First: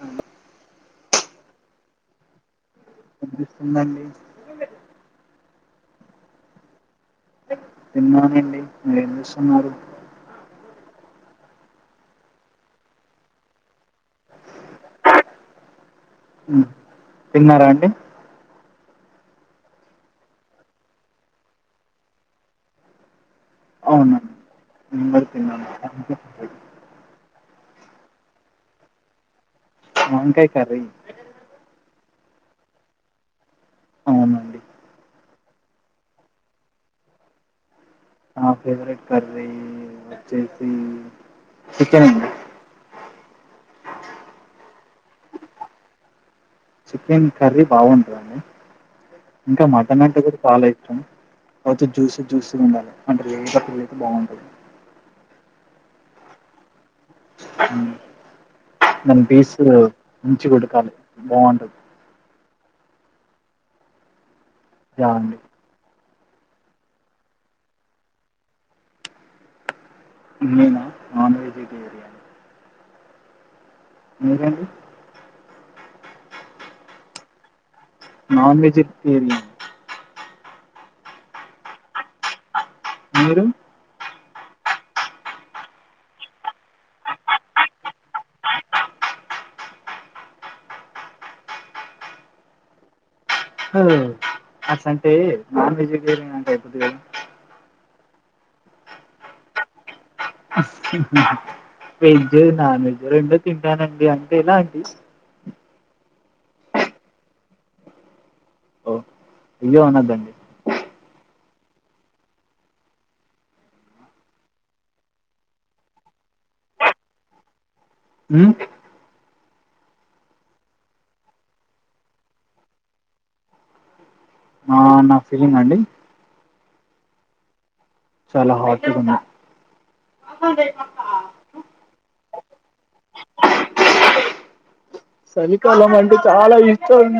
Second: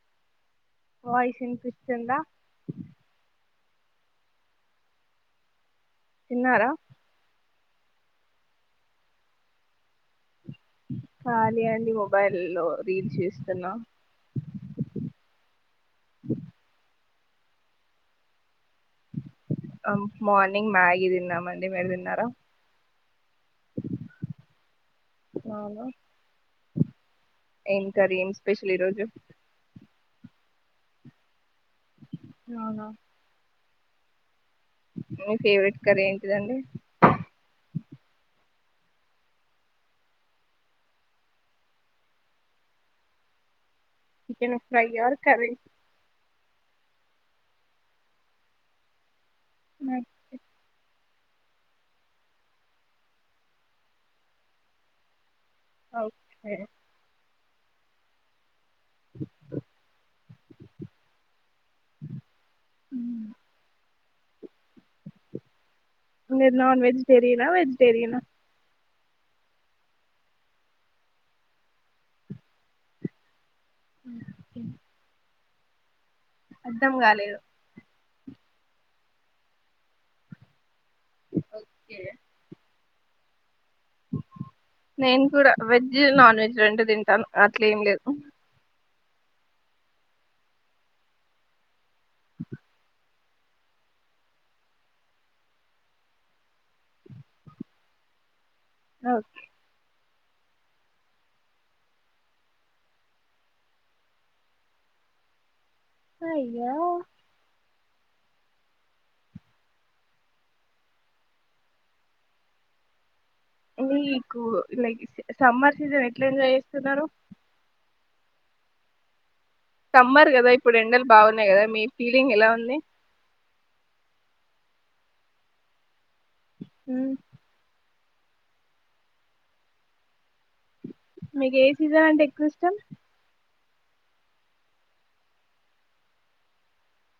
అవు వాయిస్ వినిపిస్తుందా? వినిపిస్తుందండి. తిన్నారా? తిన్నానండి ఏం చేస్సున్నారు? కాలీ అండి మొబైల్ లో రీల్స్ చేస్తున్నా ఉ తిన్నారా అండి? మార్నింగ్ మ్యాగీ తిన్నామండి మీరు తిన్నారా? అవునా ఇం అవునా ఏం కర్రీ ఏం స్పెషల్ ఈరోజు? వంకాయ్ కర్రీ అవునా? అవునండి. మీ ఫేవరెట్ కర్రీ ఏంటిదండి? నా ఫేవరెట్ కర్రీ వచ్చేసి చికెన్ అండి chicken fry, or curry chicken curry బాగుంటదండి ఇంకా మటన్ అంటే కూడా చాలా ఇష్టం. అవుతే జ్యూస్ జ్యూసీ గా ఉండాలి అంటే లేత పిల్లైతే బాగుంటది ఓక్కే ఉమ్ ఆ దాని పీసులు మంచిగా ఉడకాలే బాగుంటది ఉమ్ జా అండి మీరు నాన్ వెజిటేరియనా వెజిటేరియనా? నేనా నాన్ వెజిటేరియన్ మీరండి అర్ధం కాలేదు నాన్ వెెజ్ టేరియన్ ఓక్కే మీరు? నేను కూడా వెజ్, నాన్ వెజ్ రెండు తింటాను అట్లేం లేదు. అఓ ఒ అస అంటే నాన్ వెజిటేరియన్ అంటే అయిపోద్ది కదా? అవ్ అ వెజ్ నాన్ వెజ్ రెండు తింటానండి అంటే ఎలా అండి అయ్యో ఓ అయ్యో అనదండి మీకు లైక్ సమ్మర్ సీజన్ ఎట్లా ఎంజాయ్ చేస్తున్నారు ఉ సమ్మర్ కదా ఇప్పుడు ఎండలు బాగున్నాయి కదా మీ ఫీలింగ్ ఎలా ఉంది ఆ నా ఫీలింగ్ ఆ అండి ఊ చాల హాట్ వుంది మీకు ఏ సీజన్ అంటే ఎక్కువ ఇష్టం చలికాలం అంటే చాలా ఇష్టం.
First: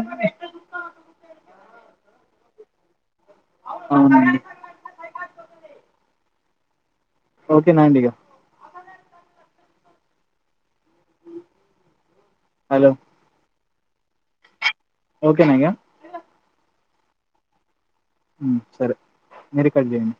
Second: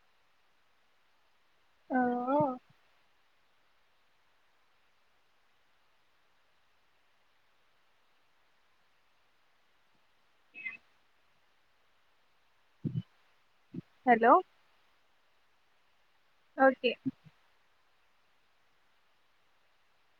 అవునా ఓకే నాండి ఇగ హలో హలో ఓకే నా ఇగ ఒకే ఉ సరే మీరే కట్ చేయండి